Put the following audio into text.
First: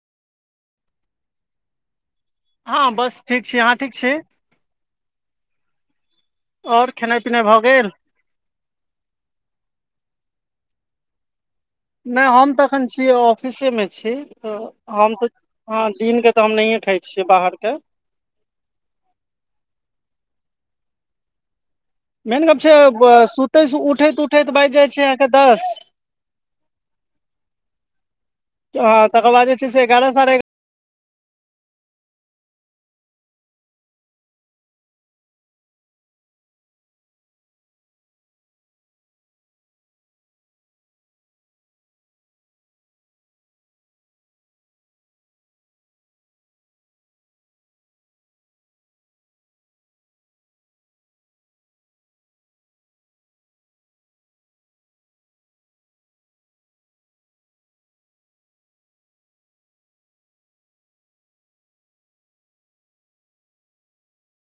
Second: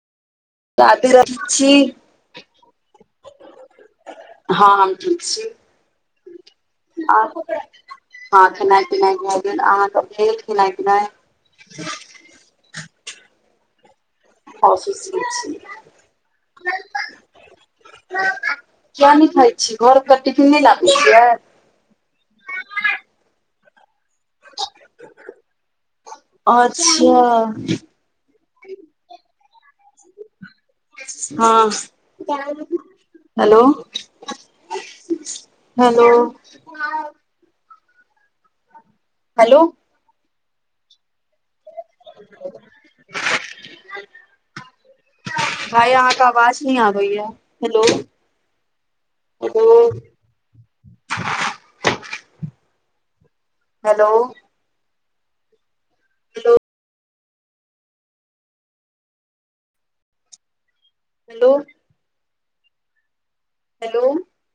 र छी [unintelligible] हँ बस ठीक छी। अहाँ ठीक छी? हँ हम ठीक छी। आओर खेनाइ आर पिनाइ भऽ गेल? हँ खेनाइ पिनाइ भऽ गेल। अहाँ क भेल खेनाइ- पिनाइ? नै हम तऽ एखन छी ऑफिसे मे छी। हॅं ऑफिस हम गेल तऽ छी हँ दिन के तऽ हम नहिये खाइ छियै बाहर के। किया नै खाइ छियै घर क टिफिन नै लाबै छियै? मेन गप छै ब -सुतै से उठैत - उ उठैत बाजि जाइ छै अहांके दस। अच्छा हँ आ तकर बाद जे छै से एगारह साढ़े एगा हँ हेलो, हेलो, हेलो, आ छै [unintelligible] भाय अहाँ क अवाज नै आबै ये। Hello, hello, hello, hello hello, hello,